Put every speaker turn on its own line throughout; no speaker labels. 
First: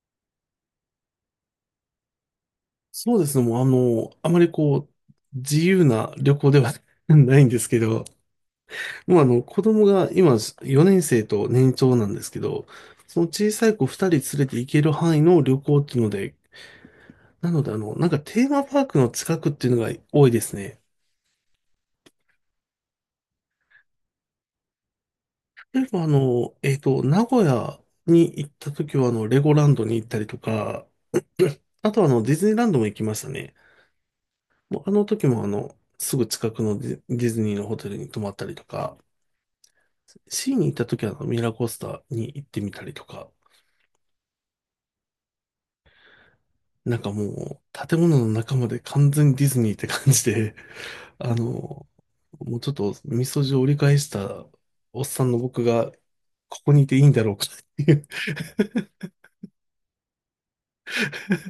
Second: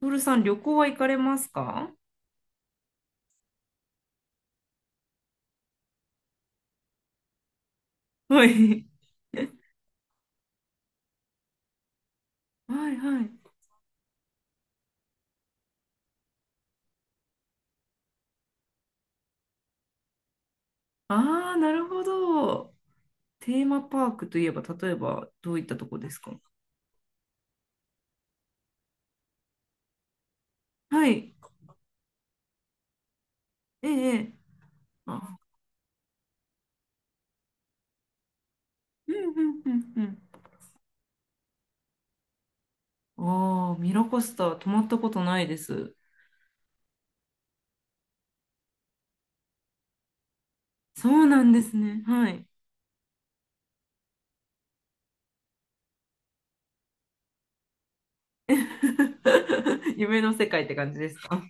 トールさん、旅行は行かれますか？
そうですね。もうあまり自由な旅行では ないんですけど、
はい。
もう子供が今4年生と年長なんですけど、
はい
そ
は
の
い。
小さい子2人連れて行ける範囲の旅行っていうので、なのでなんかテーマパークの近くっていうのが多いですね。
ああ、なるほど。テーマパークといえば、例えば、どういった
例え
とこ
ば
ですか？
名古屋に行った時はレゴランドに行ったりとか、
はい。
あとはディズニーランドも行きましたね。
ええ。ええ。
もうあの時
あ、
もすぐ近くのディズニーのホテルに泊まったりとか、
うんうんうん
シーに行った時はミラーコースターに行ってみたりと
う
か、
ん。ああ、ミラコスタ、泊まったことないです。
なんかもう建物の中まで完全にディズニーって感じで、
そ う
あ
な
の、
んですね。はい。
もうちょっとみそじを折り返したおっさんの僕がここにいていいんだろうかっていう、
夢の世界って感じですか？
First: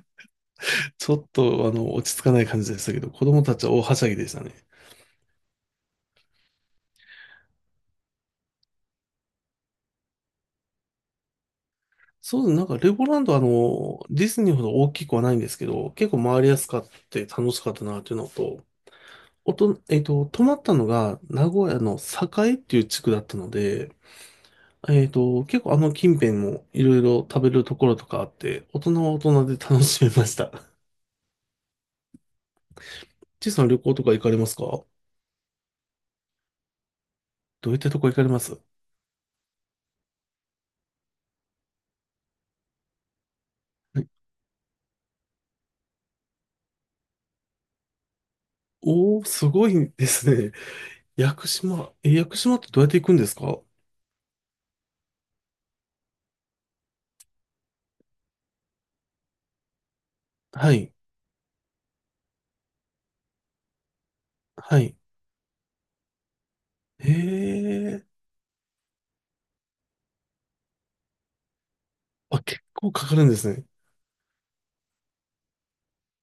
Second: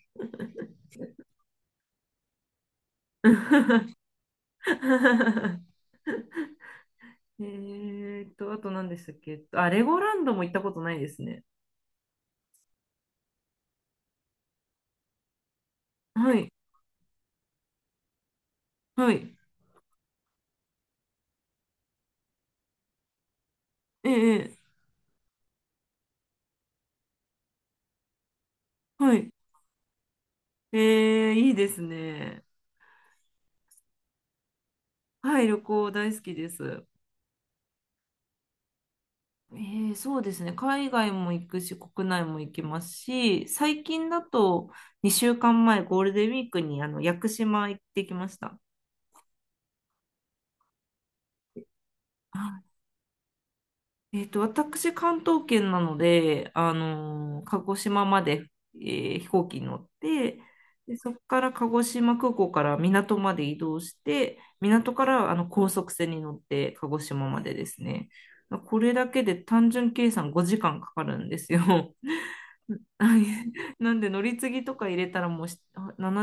ちょっと落ち着かない感じでしたけど、子供たちは大 はしゃぎでしたね。
えあと何でしたっけ？あ、レゴランドも行ったことないですね。
そうですね。なんかレゴランド、ディズニーほど大きくはないんですけど、結構
は
回り
い。
やすかって楽しかったなっていうのと、
はい。
おと、えっと、泊まったのが名古屋の栄っていう地区だったので、
ええ。ええ。
結構近辺もいろいろ食べるところとかあって、大人は
は
大
い。
人で楽しめました。
いいですね。
ちいさん、旅行とか行かれますか？
はい、旅行大好きです。
どういったとこ行かれます？
そうですね。海外も行くし、国内も行きますし、最
はい。
近だと2週間前、ゴールデンウィークに屋久島行ってきました。
おー、すごいですね。屋久島。え、屋久島ってどうやって行くんですか？
私、関東圏なので、鹿児島まで、飛行機に乗って、
はい。
で、そこから鹿児島空港から港まで移動して、
は
港
い。
から高速船に乗って鹿児
へ
島までですね。
え。
これだけで単純計算5時間かかるんですよ。
あ、結構かか るんですね。
なんで乗り継ぎとか入れたらもう7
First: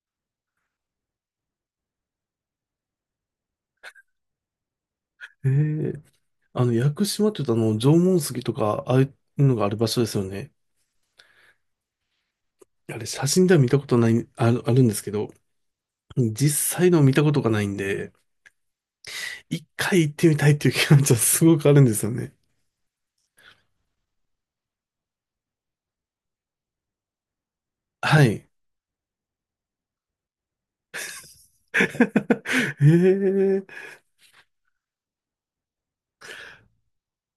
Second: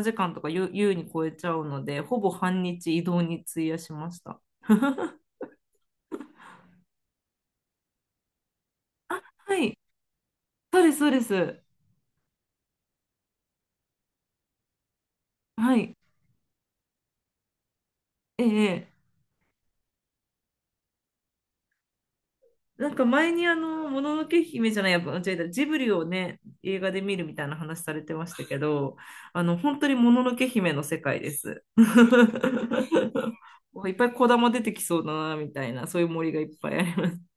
時間とか優優に超えちゃうので、ほぼ半日移動に費やしました。
へえ。屋久島って言うと縄文杉とか、ああいう
は
のがあ
い、
る場所ですよね。
そうです、そうです。
あれ、写真では見たことない、あるんですけど、
はい、
実際の見たことがないんで、
ええ。
一回行ってみたいっていう気持ちはすごくあるんですよね。
なんか前にもののけ姫じゃない、やっぱ間違えた、ジブリをね、映画で見るみたいな話されて
は
ました
い。
けど、本当にもののけ姫の世界です。
ええ。
いっぱい子玉出てきそうだな、みたいな、そういう森がいっぱいあります。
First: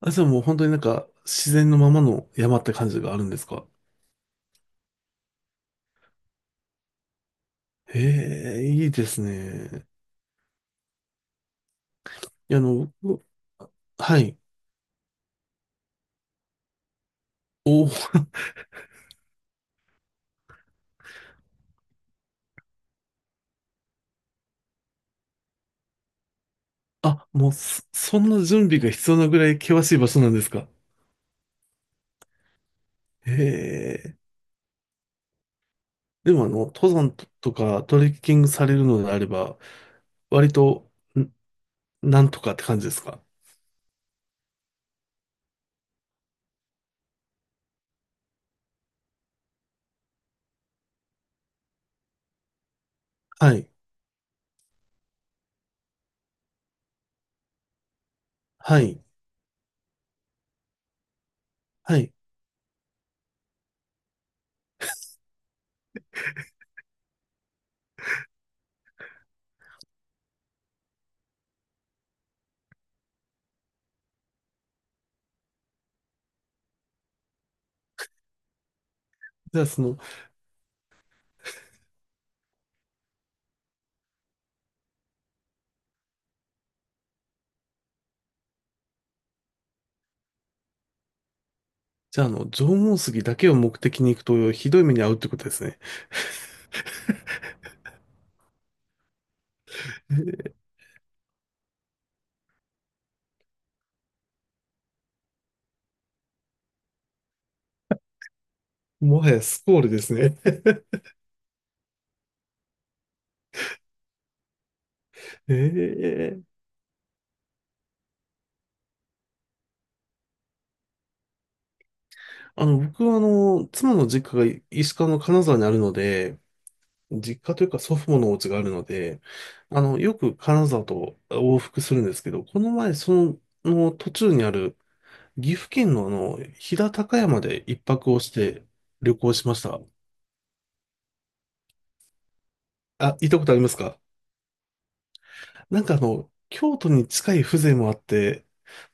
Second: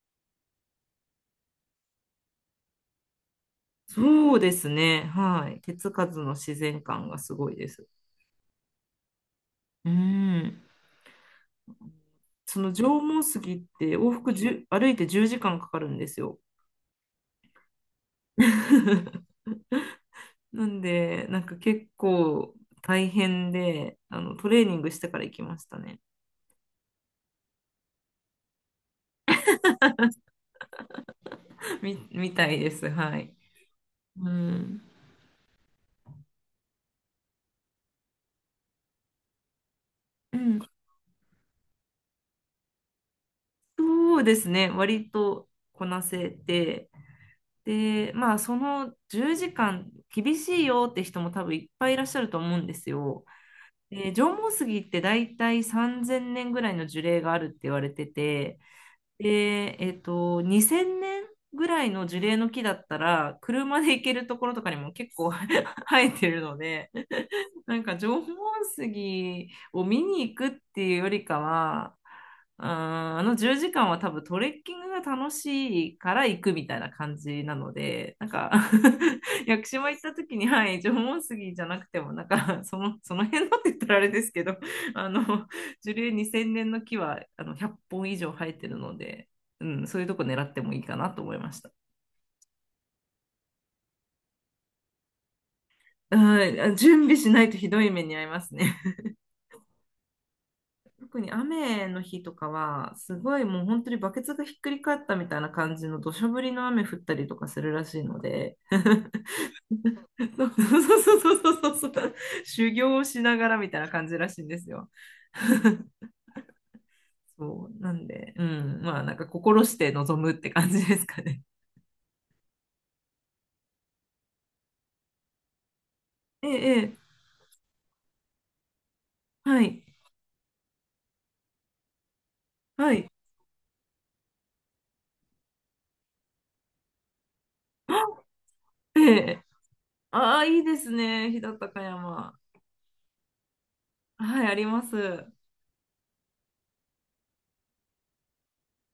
あ、じゃあもう本当になんか自然のままの山って感じがあるんですか？
そうですね、はい。手つかずの自然感がすごいです。
ええ、いいですね。
うん。
い
そ
や、
の縄文
僕。
杉って往
は
復
い。
1歩いて10時間かかるんですよ。
おお、
なんで、なんか結構大変で、トレーニングしてから行きましたね。
あ、もうそんな準備が必要なぐらい険しい場所なんですか？
みたいです。はい。
ええ。
うん。
でも登山とかトレッキングされるのであれば、
う
割
ん。
と、んなんとかって感じですか？
そうですね。割とこなせて。で、まあ、その10時間厳しいよって人も多分いっぱいいらっしゃると思うんですよ。
はい。
で、縄文杉って大体3000年ぐらいの樹齢があるって言われてて、
はい。
で、2000年ぐらい
は
の
い。
樹齢の木だったら、車で行けるところとかにも結構 生えてるので、なんか縄文杉を見に行くっていうよりかは、うーん10時間は多分トレッキングが楽しいから行くみたいな感じなので、なんか 屋
じゃ
久
あそ
島行
の。
った時に、はい、縄文杉じゃなくても、なんかその辺のって言ったらあれですけど、あの、樹齢2000年の木は100本以上生えてるので、うん、そういうとこ狙ってもいいかなと思いました。
じゃあ、縄文杉だけを目的に行くと、ひどい目に遭うってことですね。
うん。準備しないとひどい目に遭いますね。特に雨の日とかは、すごいもう本当にバケツがひっくり返ったみたいな感じの土砂降りの雨降ったりとかするらしいので
も はやスコールです
そ
ね。
う そうそうそうそうそう、修行をしながらみたいな感じらしいんですよ。
ええ。
そうなんで、うん、まあなんか心して臨むって感じですかね。
僕は妻の実家が石川の金沢にあるので、
ええ、ええ。
実家というか祖父母のお家があるので、
はい、
よく金沢と往復するんですけど、この前、
はい。
の途中にある岐阜県の飛騨高山で一泊をして
え
旅行
え。
しました。
ああ、いいですね。飛騨高山。
あ、行ったことありますか？
はい、あります。う
なんか京都に近い風情もあって、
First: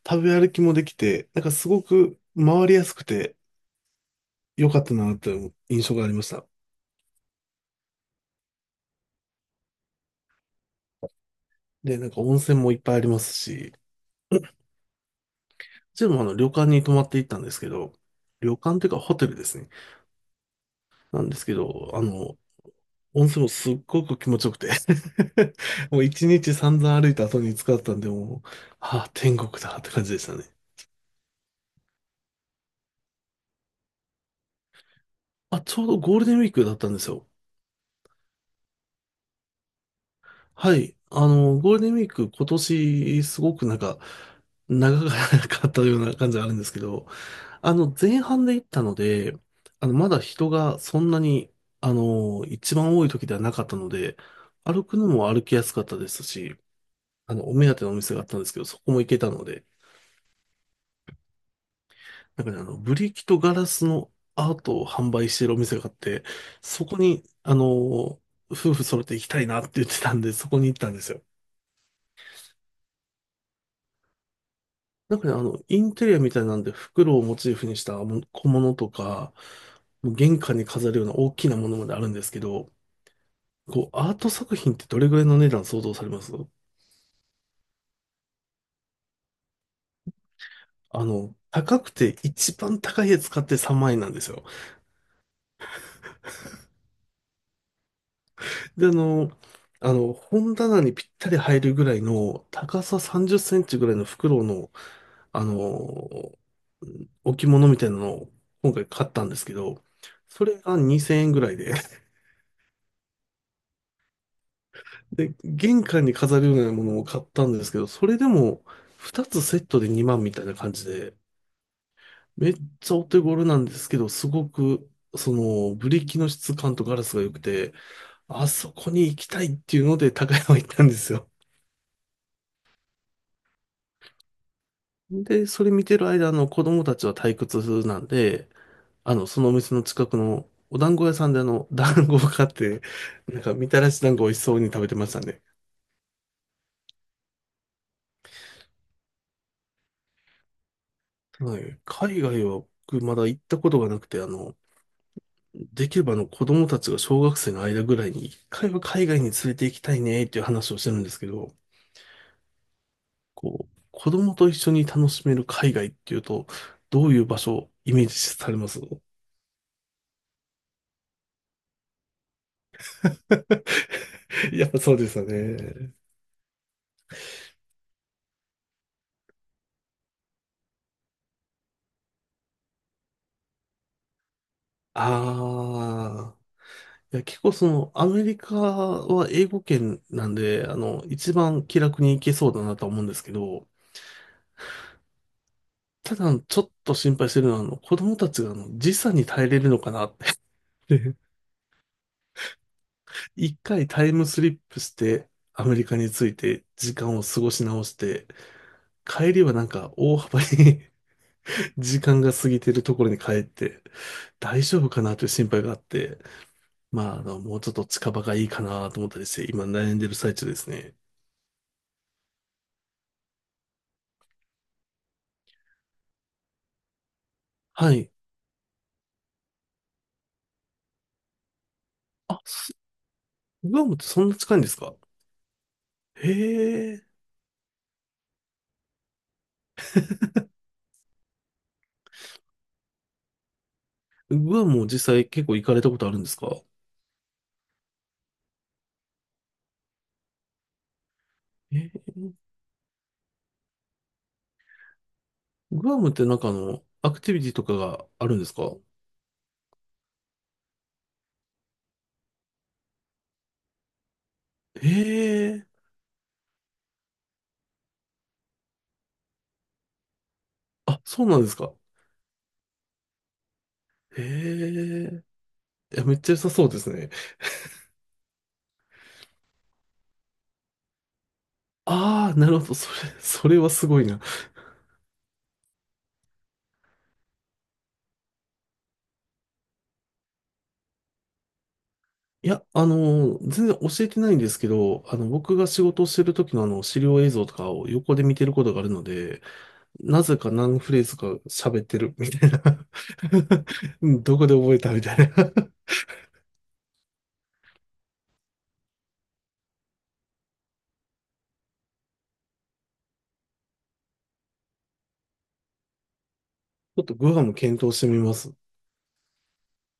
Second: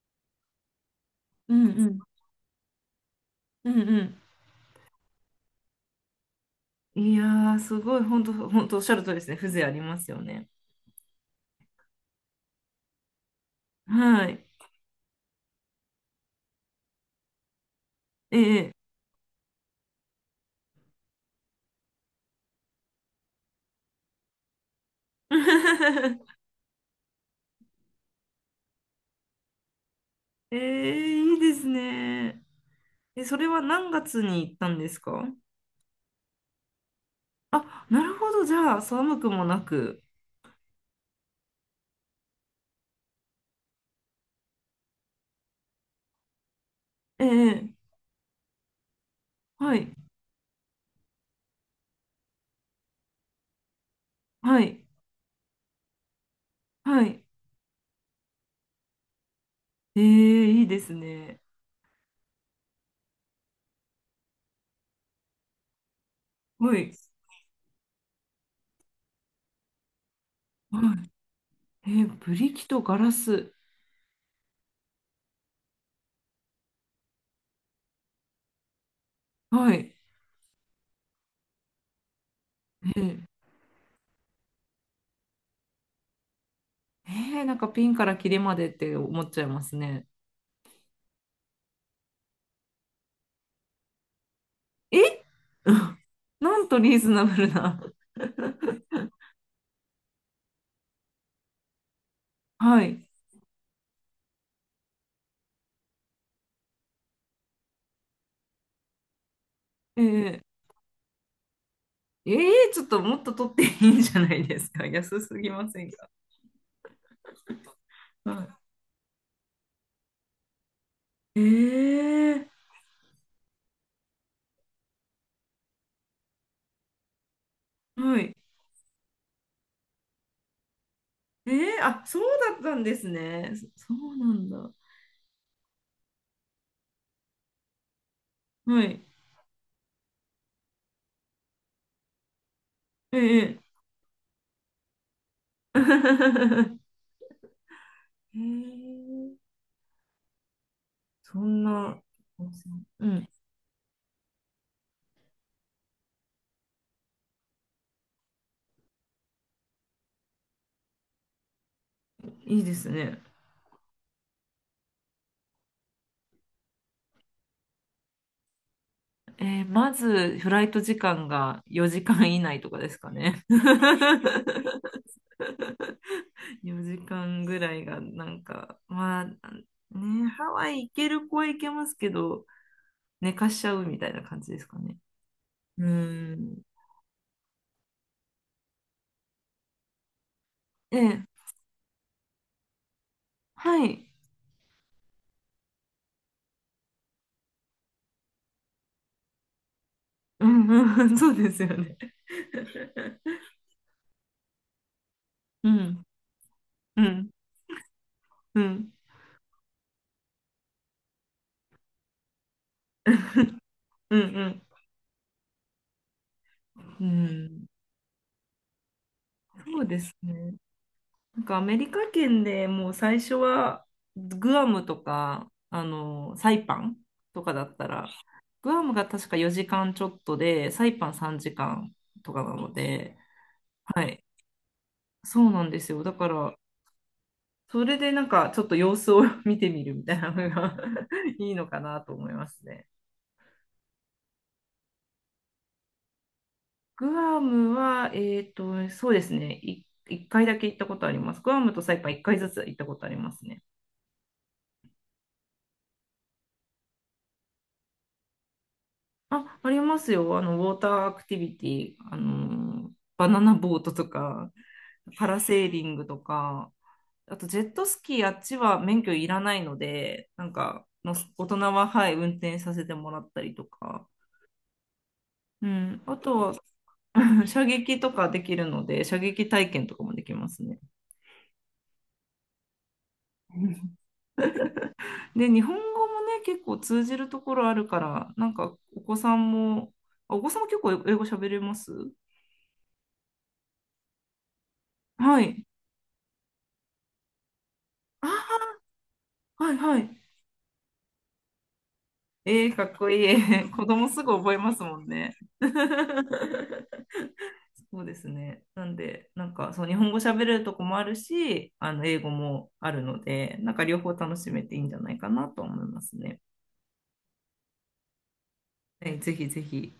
食べ歩きもできて、なんか
ん
すご
うん。
く回りやすくて
うん
良かったなという印象がありました。
うん。いやー、すごい、本当本当おっしゃるとりですね。風情ありますよね。
で、なんか温泉もいっぱいありますし、う
はい。
ちもあの旅館に泊まっていったんですけど、
え
旅
え。
館というかホテルですね。なんですけど、温泉もすっごく気持ちよくて、 もう一 日散々歩いた後に使ったんで、もう、ああ、天国だって感じでしたね。
ええ、いいですね。え、それは何月に行ったんですか？
あ、ちょうどゴールデンウィークだったんですよ。
あ、なるほど。じゃあ、寒くもなく。
はい。ゴールデンウィーク今年すごくなんか長かったような感じがあるんですけど、
ええ。
前半で行ったので、
はい。
まだ人がそんなに、一番多い時ではなかったので、
はい。
歩くのも歩きやすかったですし、
はい。
お目当てのお店があったんですけど、そこも行けたので、
ええ、いいですね。
なんかね、ブリキとガラスのアートを販売しているお店があって、
は
そ
い。
こに、夫婦揃って行きたいなって言ってたんで、そこに行ったんで
は
すよ。
い。ええ、ブリキとガラス。
なんかね、インテリアみたいなんで、袋をモチーフにしたも小物とか、
はい。
もう玄関に飾るような大きなものまであるんですけど、
ええ。
アート作品ってどれぐらいの値段想像されます？
なんかピンからキリまでって思っちゃいますね。
高くて一番高いやつ買って3万円なんですよ。
え。 なんとリーズナブルな。
で、本棚にぴったり入るぐらいの、
は
高さ
い。
30センチぐらいの袋の、あの、置物みたいなのを今回買ったんですけど、
えー、
それが2000円ぐらいで、
えー、ちょっともっと取っていいんじゃないですか？安
で、
すぎませ
玄
ん
関
か？
に飾るようなものを買ったんですけど、それで
は
も2つセットで2万みたいな感じで、
い、
めっちゃお手頃なんですけど、すごく、その、ブリキの質感とガラスが良くて、
はい。
あそこに行きたいっていうので高山行ったんですよ。
えー、あ、そうだったんですね。そうなんだ。
で、それ見てる間、子供たちは退屈なんで、
はい。
そのお店の近くのお団子屋さんで団子を買って、
えー、
なんか
えー
みたらし団子美味しそうに食べてましたね。
えーそ
は
ん
い。
な、
海外は僕
う
まだ
ん、
行ったことがなくて、できればあの子供たちが小学生の間ぐらいに一回は海外に連れて行きたいねっていう話をしてるんですけど、
いいですね。
子供と一緒に楽しめる海外っていうと、どういう場所をイメージされます？
まず、フライト時間が4時間以内とかですかね。
やっぱそう ですよね。
4時間ぐらいが、なんか、まあ、ね、ハワイ行ける子は行けますけど、寝かしちゃうみたいな感じですかね。う
ああ。
ん。
いや、結構アメリカは英語圏なんで、
ええ、
一番気楽に行けそうだなとは思うんですけど、
はい。
ただちょっと心配してるのは、子供たちが時差に耐えれるのかなって、
うんうん、そうですよね。
一回タイムスリップしてア
う
メリカ
ん、
に着いて時
う
間を
ん、
過ごし直して、
うん、
帰りはなんか大幅に 時間が過ぎてるところに帰って
うん、うん。
大丈夫かなという心配があって、
う
まあ、もう
ん、
ちょっと近場がいいかなと思ったりして、今
そう
悩ん
で
でる
す
最中
ね。
ですね。
なんかアメリカ圏でもう最初はグアムとかサイパンとかだった
は
ら
い。
グアムが確か4時間ちょっとでサイパン3時間と
あ、
かなの
す
で、
グアムっ
は
て
い、
そんな近いんですか？
そうなんですよ。だから
へえ。
それでなんかちょっと様子を 見てみるみたいなのが いいのかなと思いますね。
グアムも実際結構行かれたことあるんですか？
グアムは、そうですね、1回だけ行ったことあります。グアム
へ
とサイパン
え
1
ー。
回ずつ行ったことありますね。
グアムってなんかアクティビティとかがあるんですか？
あ、ありますよ。ウォーターアクティビティ、バナナボートとか、パラ
へ
セ
え。
ーリングとか、あとジェットスキー、あっちは免許いらないので、なんか、
あ、そうなん
大
で
人
すか。
は、はい、運転させてもらったりとか、
へえ。
う
い
ん、
や、め
あ
っちゃ良
と
さ
は、
そうですね。
射撃とかできるので、射撃体験とかもできますね。
ああ、なるほど。それはすごいな。
で、日本語もね、結構通じるところあるから、なんか、お子さんも、お子さんも結構英語喋れます？
いや、全然教えてないんですけど、
は
僕
い。
が仕事をしてる時の資料映像とかを横で見てる
あ、
ことがあるので、
はいはい。
なぜか何フレーズか喋ってるみたいな。
えー、かっこいい。子 供すぐ
どこ
覚
で
えま
覚え
す
た
も
み
ん
たいな。
ね。
ち
そうですね。なんで、なんか、そう、日本語喋れるとこもあるし、英語もあるので、なんか両方楽しめていいんじゃないかなと思いますね。
ょっとグアム検討してみます。
はい、ぜひぜひ。